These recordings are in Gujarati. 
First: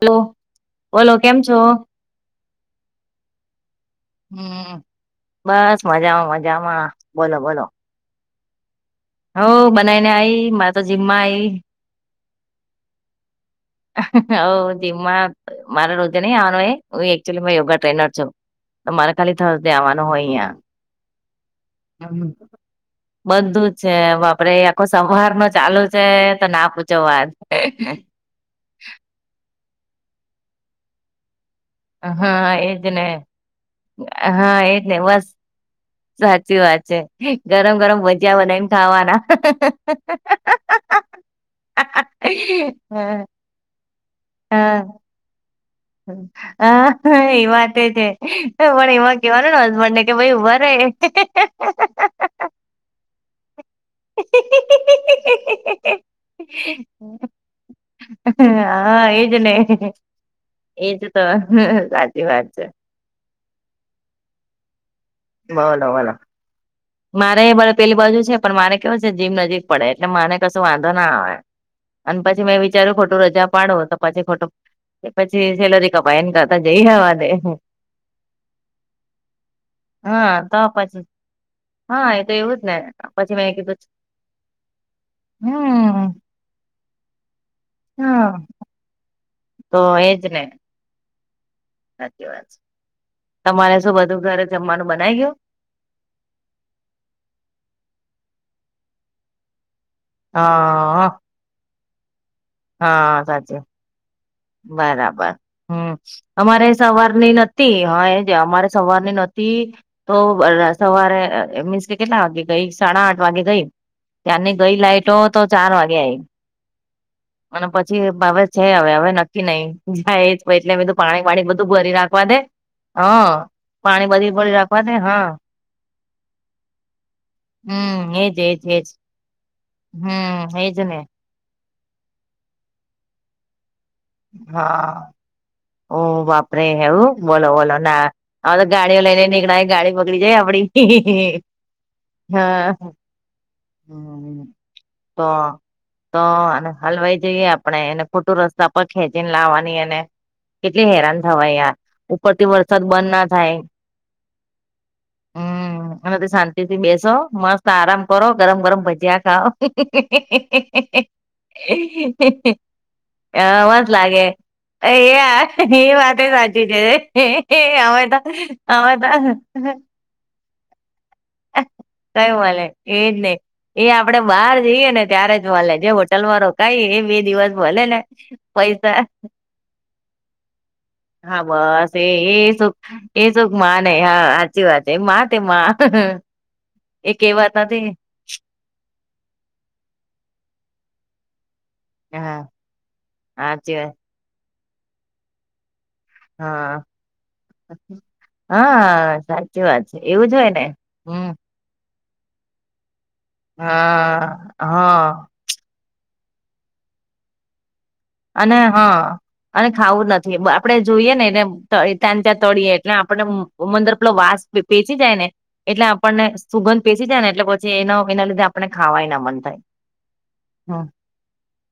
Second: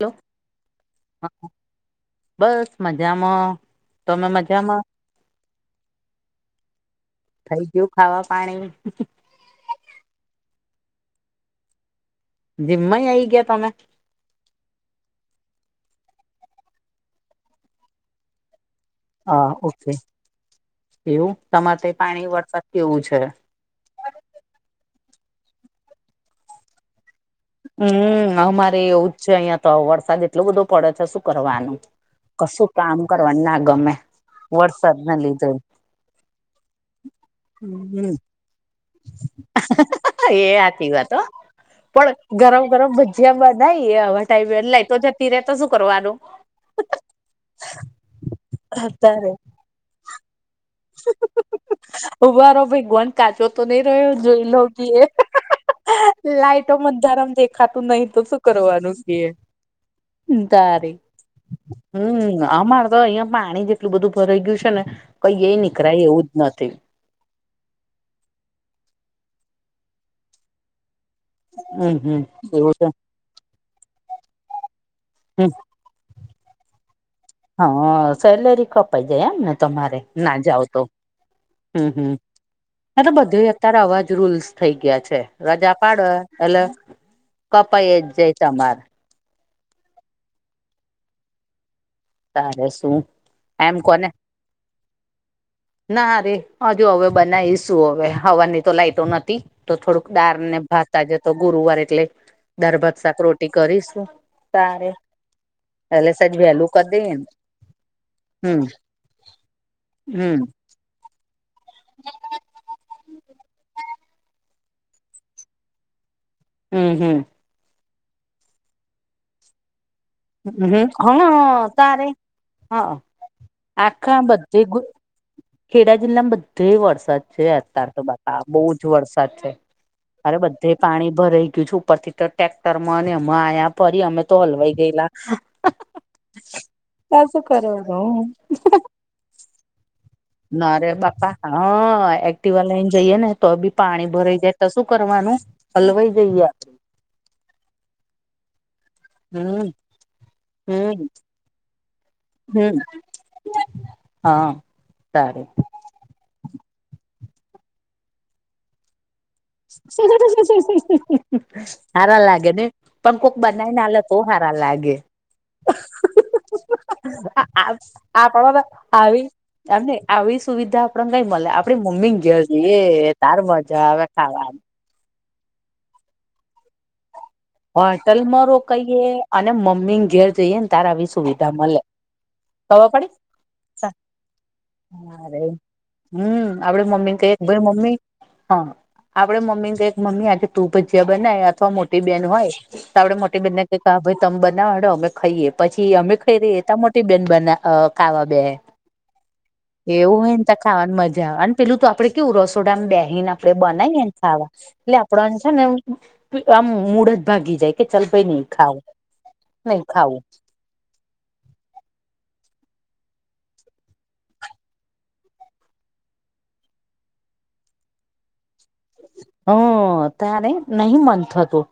હલો બોલો કેમ છો બસ મજામાં તમે હમ મજામા બસ મજામાં મજામાં બોલો બોલો હવા પાણી હ બનાવને આઈ મા તો જીમ્મા આઈ જિમા આઈ ગયા તમે અખ હ જીમમાં મારે રોજે નહી આવવાનો હુંચલી યોગા ટ્રેનર છો. મારે ખાલી થ હા દે ઓકે આવાનું હોય અહીંયા એવું તમારે તે પાણી વરસાદ કેવું છે. બધું જ છે બાપડે આખો સંવાહર નો ચાલુ છે તો ના પૂછો વાજ હમ અમારે એવું જ છે અહિયાં તો વરસાદ એટલો બધો પડે છે શું કરવાનું. હા કશું એજ કામ ને કરવા ના ગમે હા એજ વરસાદ ને બસ લીધે સાચી વાત છે ગરમ ગરમ હમ ભજિયા બનાયને ખાવાના એ સાચી વાત હો પણ ગરમ હ ગરમ ભજીયા બનાઈ એ આવા ટાઈમે એટલા તો તિર તો સુું કરો વાત હ એ વાતે છે પણ એમાં અત્યારે કેવાનું ને હસબન્ડ ને કે ભાઈ વરે મારો ભેગવાન. કાજો તો નહી રહ્યો જોઈ લોકીએ. લાાઈટો મધારમ દેખાતું નહી તો શું કરવાનું હા છે. એજ ને એજ તો સાચી હમ વાત છે. અમારે તો અહિયાં પાણી જેટલું બધું ભરાઈ ગયું છે ને કઈ એ બોલો નીકરા બોલો એવું જ નથી. મારે ભ પેલી બાજુ છે પણ મારે કેવું છે જીમ નજીક પડે એટલે માને કશું વાંધો ના આવે. હમ હમ અને પછી મેં એવું છે વિચાર્યું ખોટું રજા પાડો તો પછી ખોટું પછી હમ સેલરી. તો પન કરતા જઈ હવા હા સેલેરી કપાઈ જાય એમને તમારે હા ના જાવ તો. પછી હા એતો એવું. જ ને એ તો પછી બધા મેં કીધું અત્યારે અવાજ રૂલ્સ થઈ ગયા છે રજા હમ પાડે એટલે. કપા એ હા જાય સમાર. તો એજ ને. સાચી વાત છે. તારે શું તમારે એમ શું કોને. બધું ઘરે જમવાનું બનાવી ગયું? ના રેહજુ હવે બનાવી શું હવે હવાની તો લાઈટો નથી. તો થોડુંક દાર ને ભાતા હા જ તો ગુરુવાર એટલે દરભત શાક હા રોટી સાચી કરીશું. તારે બરાબર હમ એટલે સજ અમારે. વહેલું કરી દઈએ ને સવારની નથી હા હમ અમારે સવારની નથીતી તો. હમ સવારે મીન્સ કે કેટલા વાગે ગઈ સાડા આઠ વાગે ગઈ ત્યાંની ગઈ લાઈટ. તો તો ચાર વાગ્યા આય. હમ હમ. અને પછી બાવે છે હવે હવે નક્કી નઈ. થા એજ ભઈ હમ હમ એટલે પાણી પાણી હા બધું ભરી તારે નાખવા દે હા હ. પાણી આખા બધી પળી બધે રાખવા દે હા. ખેડા જિલ્લામાં બધે વરસાદ છે અતાર તો હમ એજ બાકા એજ બહુ જ એજ વરસાદ છે. અરે હમ એજ બધે ને પાણી ભરાઈ ગયું છેું ઉપર થી તો ટેક્ટર માં એમાં આયા ફરી અમે તો હલવાઈ હા ગયેલા. ઓ બાપરે હવું ત શું બોલો બોલો કરવાનું ના તો ગાડીઓ લઈને નીકળ ગાડી. બગડી જાય આપડી નારે બાપા હા એક્ટિવા હા લઈને જઈએે ને તો બી પાણી ભરાઈ જાય. તો શું તો કરવાનું હલવાઈ તો જઈએ. અને હલવાઈ જઈએ આપણે એને ખોટું રસ્તા પર ખેંચીને હમ લાવવાની એને. કેટલી હમ હેરાન થવાય યાર ઉપરથી વરસાદ બંધ ના થાય. સારૂ. હવેથી શાંતિ થી બેસો મસ્ત આરામ કરો ગરમ ગરમ ભજીયા ખાઓ. [inaudible] હારા લાગે ને પણ કોક હ બનાવીને મસ આલે તો હારા લાગે લાગેયાર એ વાત સાચી છે. એ આવે ત આપણા આવે ત. આવી એમ નઈ આવી સુવિધા આપડને કઈ મળે આપડી મમ્મી ગ કયું મલે એજ એ ને તાર મજા એ આવે. આપડે ખાવાની બહાર જઈએ ને ત્યારે જ મળલે જે હોટલમાં રોકાય એ બે દિવસ. મલે હા ને ટલમરો પૈસા કહીએ અને મમ્મી ને ઘેર જઈએ ને તારા વિશે. હા બસ એ એ સુખ એ સુખ માં ને હા સાચી વાત છે મા તે માં. હમ આપડે મમ્મી એ ને ક કહેવત ભાઈ નથી મમ્મી. હા આપડે મમ્મી ને ક કે મમ્મી આજે તું ભજીયા બનાય અથવા મોટી. બેન હા હોય તો આપડે મોટી બેનને સાચી વાત ભાઈ તમે બનાવડો અમે ખાઈએ પછી અમે. રી ત હા મોટી બેન બના અ ખાવા બે હા સાચી વાત છે એવું હોય જ ને તો ખાવાની હમ મજા આવે. પેલું તો આપડે કેવું રસોડાને બેહીને આપડે બનાવીને હા ખાવા એટલે હા આપડ. હેને આમ મૂળ જ ભાગી જાય. કે ચલ ભઈ. અને હા અને ખાવું નથી. આપડણે જોઈએ ને એને તં ચાં તળીએ એટલે આપણે મંદર પેલો વાસ પેચી જાય ને. એટલે આપણને સુગંધ પેશી જાય ને એટલે પછી એનો એના લીધે આપણેને ખાવાય ના. મન થાય હમ ત્યારે નહિ મન થતું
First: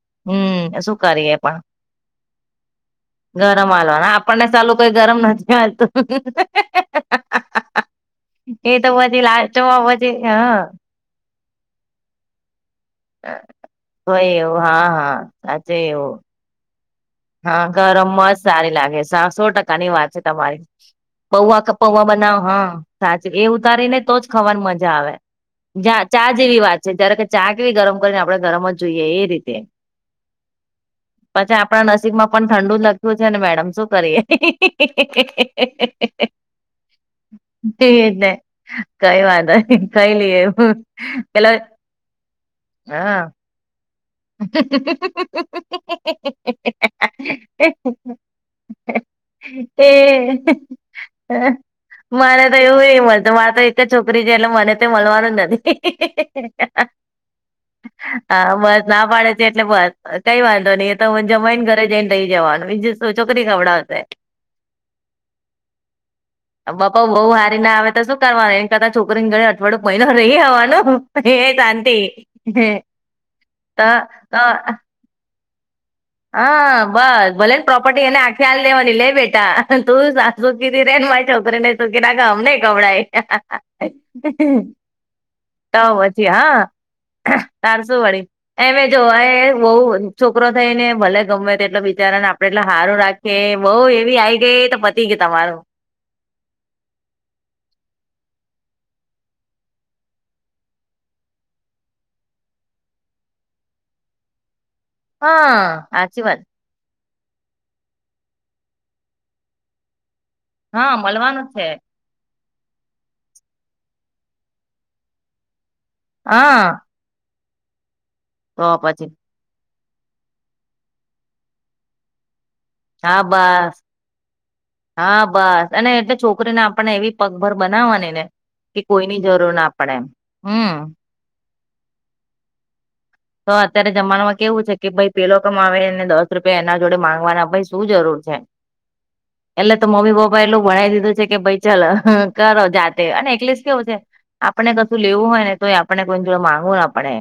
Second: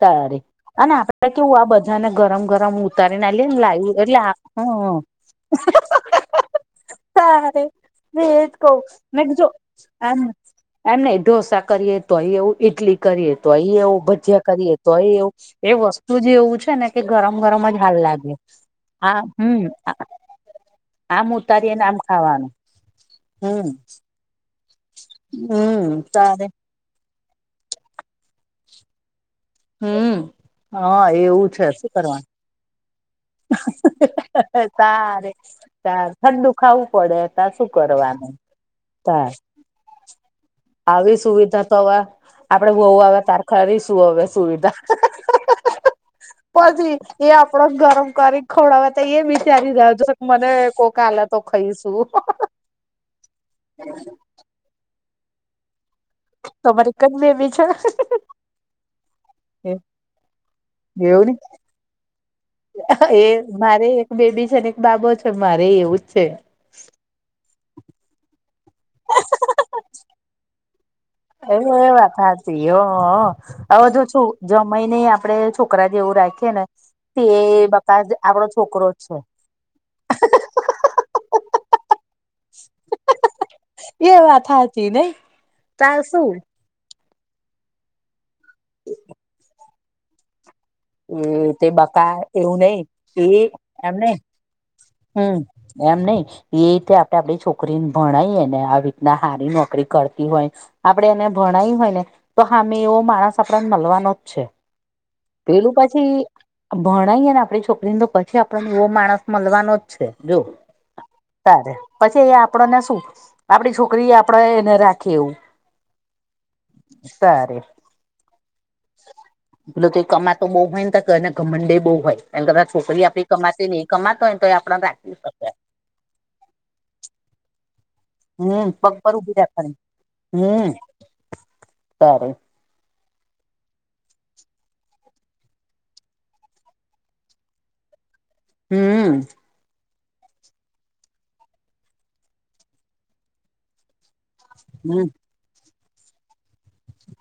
તારે. હમ શું આપે કરીએ કેવું પણ આ બધા ને ગરમ ગરમ ઉતારીને લઈએને લાવ્યું એટલે હ. હાલ તો. મે એજ કવ એ તો બી લા્ટમાં [inaudible] વધે હ. એને ઢોસા કરીએ તોય એવું ઇટલી. કરીએ તો એ એવું તો ભજ્યા એવું કરીએ હા તોય હા એવું એ સાચે વસ્તુ જે એવું છે ને. કે ગરમ હા ગરમ જ હાલ ગરમમાં લાગે જ સારી લાગે આ સા સો હમ ટકાની વાત છે તમારી. આમ પૌવા ઉતારીએ ને આમ કપૌવા બનાવ ખાવાનું હા સાચું એ હમ ઉતારી ને તો જ. ખવાની મજા આવે જા હમ ચા તારે જેવી વાત. જ્યારે કે ચા કેવી ગરમ કરીને આપણે ગરમમાં જ જોઈએ એ રીતે. હમ હા એવું પછી છે શું આપણા નસીબ કરવાનું. માં પણ થંડુ લ. શું છે ને મેડમ શું કરીએ તારે તાર ઠંડુ ખાવું પડે તાર શું તેવી રીત કરવાનું ને. કઈ તાર વાઘો નઇ ખાઈ લઈ એમ પેલા. હોવ. આપડે બહવુ આવે ત્યારે ખરી શું હવે. સુવિધા પછી એ આપણો ગરમ. કરી ખોડાવે તો એ વિચારી એ રાહ જોવા મને કોક આલે તો ખાઈશું. મારે તો એવું નહી મળતું મારે તો એક જ છોકરી છે એટલે મને તે મળવાનું જ નથી. તમારે એક જ બેબી છે? હા બસ. ના પાડે છે એટલે બસ કઈ વાંધો નહી એ તો હ જમાઈ ને ઘરે જઈને રહી જવાનું. બીજું શું, એ છોકરી મારે ખવડાવશે એક બેબી છે ને એક બાબો છે મારે એવું જ છે. બપા બઉુ હારી ના આવે તો શું કરવાનું એ કરતા છોકરીને ઘરે અઠવાડયું મહિનો રહી આવવાનું. એ એ વાત હાચી હો હો હવે તો જો છુ જમાઈ ને આપડે છોકરા જેવું રાખ. હ બસ ભલે ને પ્રોપર્ટી એને આપડો આખી આલી છોકરો દેવાની લે જ છે બેટા. તું સા [inaudible] ચું ક રેન મા છોકરીને તો ના કે અમને ખવડાય. એ વાત હાચી નઈ તો તાર હજી શું હા. ચારસો વાળી એમે જો એ બહુ છોકરો થઈને. ભલે ગમે એ તે એટલે બકા બિચારા ને આપડે એવું એટલે હ નઈ સારું એ રાખીએ બહુ એમ નઈ એવી આવી ગઈ તો પતી ગયુ હમ તમારું. એમ નઈ એ રીતે આપડણે આપડી છોકરીને ભણાયએ ને આવી રીતના હારી નોકરી કરતી હોય. આપણે એને ભણાય હોય ને તો હામે એવો માણસ આપણને મળવાનો છે. હા પેલું સાચી પછી. વાત ભણાઇયેને આપણી છોકરી ને તો પછી આપણ જેવો માણસ મળવાનો છે જોવ. હા મલવાનો છે. પછી એ આપણને શું આપડી છોકરી આપણે એને રાખી એવું. હા. સારી. તો પછી. એટલે કે કમા તો બહુ હોય ને ઘમંડે બહુ હોય એમ છોકરી હા આપડી કમાતી બસ નહી કમાતો હોયને તો એ આપડ હા રાખી બસ અને એટલે છોકરીને આપણને એવી પગભર બનાવવાની ને હમ કે પગ પર કોઈની ઉભી જરૂર ના રાખવાની પડે એમ હમ સારું તો અત્યારે જમાનામાં કેવું છે કે ભાઈ પેલો કમા આવેને દસ રૂપિયા એના જોડે માંગવાના ભાઈ શું જરૂર છે હમ એટલે તો મમ્મી પપ્પા એટલું ભણી દીધું છે કે ભાઈ ચાલ કરો જાતે અને એકલીસ કેવું છે આપણે કશું હમ લેવું હોય ને તો આપણે કોઈને જોડ માંગવું ને આપડે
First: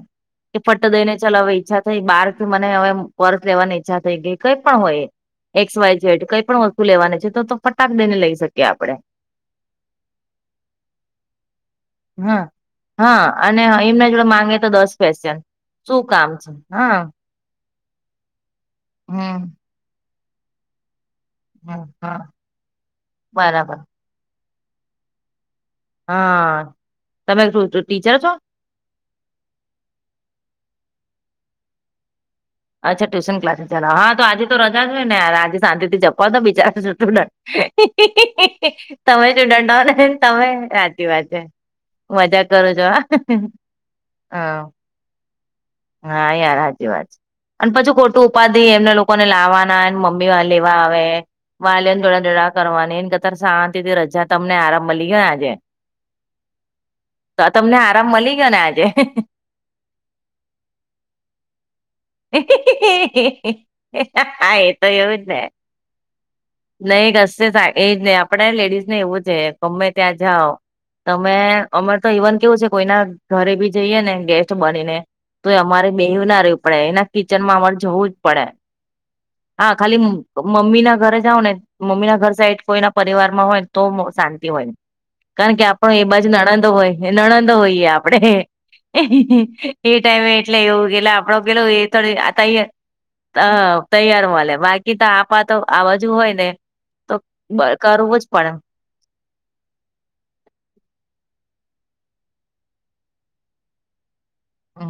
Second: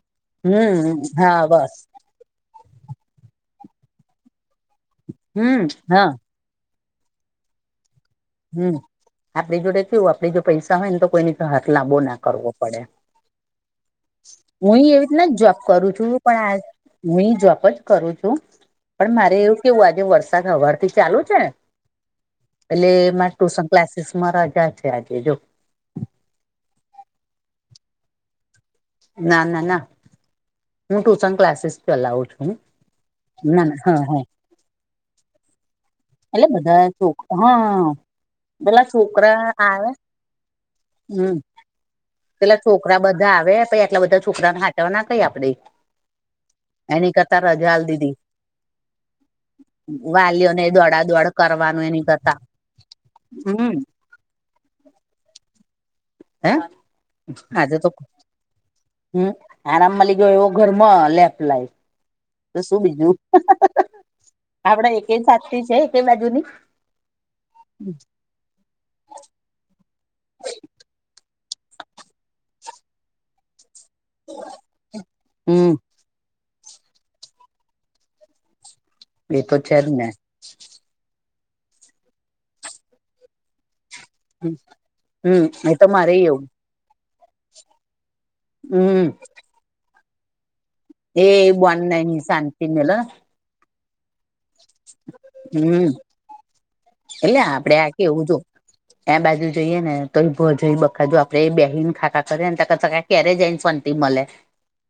કે ફટ હમ દેને હા ચલાવે બસ ઈચ્છા થઈ બહાર મને હવે પર્સ લેવાની ઈચ્છા થઈ ગઈ કઈ પણ હોય હમ એક્સ વાય હા જેડ કઈ પણ વસ્તુ લેવાની છે તો ફટાક દઈને લઈ શકીએ આપડણે આપણી જોડે કેવું આપે જો પૈસા હોય ને તો કોઈ હા લંબો ના હા કરવો પડે હા અને એમના જોડે માંગે તો હું દસ એવી રીતના પસન જ જોબ કરું છું પણ આ હું જો આપ જ કરું છું પણ મારે હમ એવું કેવું આજે વરસાદ હવાર થી ચાલુ જ હા એટલે મારે ટ્યુશન બરાબર ક્લાસીસમાં રજા છે આજે જો હા તમે ટીચર છો ના ના ના હું ટ્યુશન ક્લાસીસ ચલાવું છું અચ્છા ટ્યુશન ક્લાસ ચ હા તો આજ તો રજા હોય યાર આજ સાજેથી જ તો એટલે બચાર બધા છો છોક તુંંડ હા પેલા તમે જોું છોકરા દંડ હો આવે નેને તમે વાજ હમ પેલા છોકરા બધા આવે પછી આટલા બધા હા છોકરાને હાટવા ના કઈ આપડે હા યાર હાજી વાત એની છે કરતા રજા અને આલ પછી દીધી ખોટું ઉપાધિ એમને લોકોને લાવવાના મમ્મી વાલીઓને લેવા હ દોડા દોડ કરવાનું વાલીને એની દોળ કરતા દોળ કરવાની એને કતર હમ શાંતિથી રજા તમને આરામ મળી ગયો ને આજે હે તો આ તમને આરામ મળી ગયો ને આજે હમ આરામ લ ગયો એવો ઘર લેપ લાય તો શું બીજું હા એ તો આપડે એક એવું જ ને સાચી છે એક બાજુની નહી કશે એજ નહ આપડ લેડીઝ ને એવું છે ગમે ત્યાં જાઓ તમે અમે તો ઇવન કેવું છે કોઈના ઘરે બી જઈએ ને ગેસ્ટ બનીને તો એ હમ અમારે બેવ ના રહેવવી પડે એના કિચનમાં અમારે જોવું જ પડે એ તો હા છે જ ખાલી ને મમ્મી ના ઘરે જઓ ને મમ્મી ના ઘર સાઈડ કોઈના પરિવારમાં હોય તો શાંતિ હોય ને હમ કારણ કે તો આપણો એ મારે બાજ એવું નણંદ હોય નણંદ હોઈએ આપણે હમ એ ટાઈમે એટલે એવું કેે એ આપડો પેલો એ બોન થડી નહી આ શાંતિ મેલ હ તૈયાર વા્યા બાકી તો આપા તો આ હમ બાજુ હોય ને તો કરવું જ પડે એં બાજુ જોઈએ ને તો ભજ બખાજું આપડે બેહીને ખાકા કરીે ને કે્યારે જઈનન ટ મળલે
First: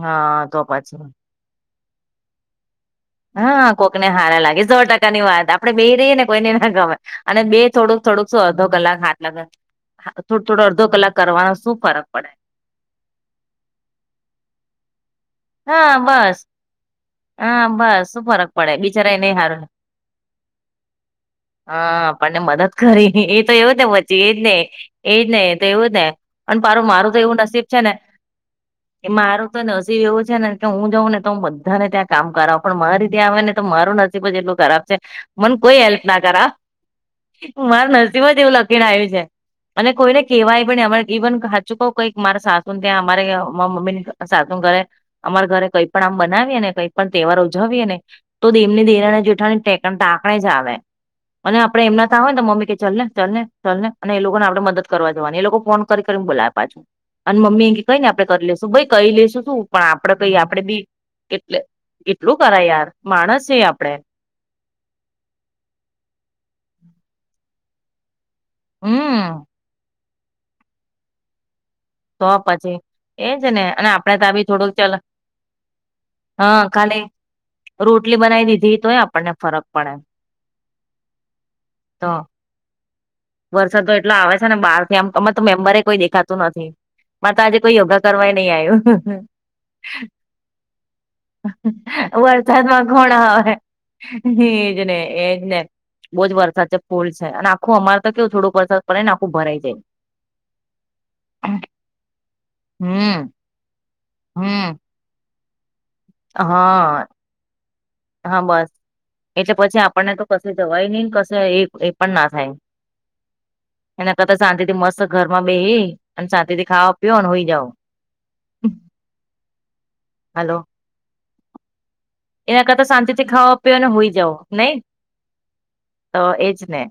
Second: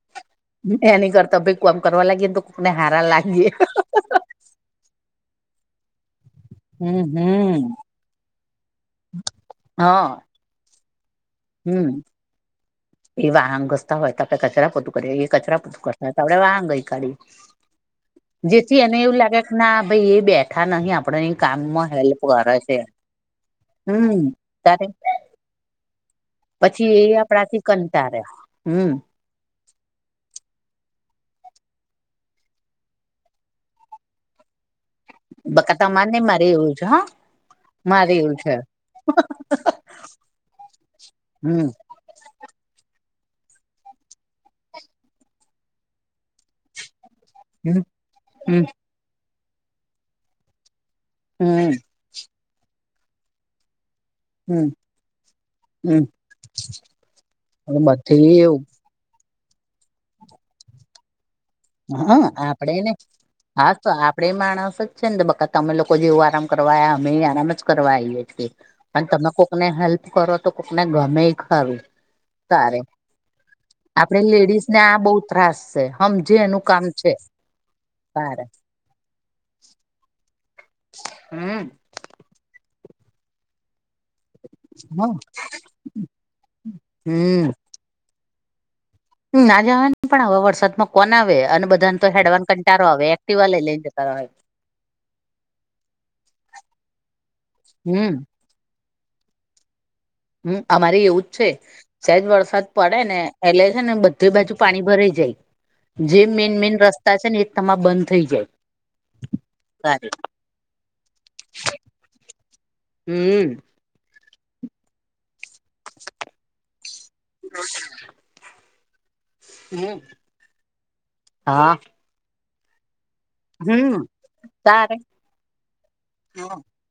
હા તો પછી એની કરતા ભાઈ ક આમ કરવા લાગીએ ને તો કોકને હારા લાગીે હા કોકને હારા લાગે સો ટકા ની વાત આપણે બે રહીએ ને કોઈને ના ગમેર હમ અને હમ બે થોડું થોડકો અધો કલાક હાથ લાગે હા થોડું થોડો અડધો કલાક કરવાનો શું હમ ફરક પડે એ વાહન ઘસતા હોય ત આપણે કચરા પોતું કરી એ કચરા પૂતું હા કરતા તો આપડે બસ વા ગઈ કાઢી હા બસ શું ફરક પડે જેથી એને બિચારા એવું લાગે હારું ના ભાઈ એ બેઠા નહીિ આપડ કામમાં હા હેલ્પ આપણને કરે મદદ છે કરી એ તો એવું પછી હમ એજ નહ તારે એજ નહ તો એવું ને પણ પારું પછી મારું એ તો એવું આપણાથી નસીબ છે ને કંટારે હમ એ મારું તો નસીબ એવું ને કે હું જાઉં ને તો હું બધાને ત્યાં કામ કરાવું પણ મારી ત્યાં આવે ને તો મારું નસીબ જ એટલું કરાવ મને બકા કોઈ હેલ્પ તમારે ના ને મારે કરા એવું છે હા મારા મારે નજીમાં જ છે એવું લખીને આવ્યું છે અને કોઈને કેહેવાય પણને અ ઈવન હમ હાચું કવ કઈક મારા સાસુને ત્યાં અમારે મમ્મી સાસુ ઘરે અમારા ઘરે કઈ પણ આમ બનાવીએ ને કઈ પણ તહેવાર હમ ઉજાવીએ ને તો હમ એમની દેરાણી જેઠાણી ટાંકણે જ આવે. અને હમ આપડે એમના તા હોય ને તો મમ્મી કે ચલ ને ચલ ને ચાલ ને અને એ લોકોને આપણે હમ મદદ કરવા જવાની એ લોકો ફોન હમ કરી કરીને બોલાવે પાછુ. અને મમ્મી કેય કઈને આપડે બધી કરી એવું લેશું ભાઈ કરી લેશું શું પણ આપડે કઈ આપડે બી એટ એટલું કરાય યાર માણસ છે આપડે આપણે માણસ જ છે ને બકા તમે લોકો જેવું આરામ કરવા આયા અમે આરામ જ કરવા આઈએ છીએ. પણ હમ્મ. તમે કોક ને હેલ્પ કરો તો કોકને ગમેય ખરું. તો તારે પછી એજ ને અને આપડે તા બી લેડીઝ થોડુંક ને ચલો આ બહુ ત્રાસ છે હમજે હા એનું કામ ખાલી છે રોટલી તારે બનાવી દીધી તોય આપણને ફરક પડે. હમ તો વરસાદ તો એટલા આવે છે ને બાર થી આમ અમાંરે તો મેમ્બરે કોઈ દેખાતું નથી મારે તો આજે કોઈ યોગા કરવાય નહી આયુ હમ ના જવા ને પણ આવા વરસાદમાં કોણ આવે અને બધાને તો હેડવાનો કંટારો આવે એક્ટિવા લઈ લઈને જતા રહે એજને એજને બહુ જ વરસાદ છે ફૂલ છે અને આખું અમારે તો હમ કેવું થોડુંક વરસાદ પડે ને આખું ભરાઈ જાય. હમ અમારી એવું જ છે સહેજ વરસાદ પડે ને હમ એેલે છે ને બધી બાજુ હમ પાણી ભરાઈ જાય. જે મેન મેન હા રસ્તા છે ને એ તમારે બંધ થઈ હા જાય. બસ એટલે પછી તારે આપણને તો કસે જવાય નહીને કસે એ એ પણ ના થાય. હમ એના કરતા શાંતિ થી મસ્ત ઘરમાં બેસી અને શાંતિ થી ખાવા પીઓ અને હુઈ જાવ. હમ હલો હા એના કરતા શાંતિ થી ખાવો પીવોને હમ હુય જાવ નય તારે તો હા. એજ ને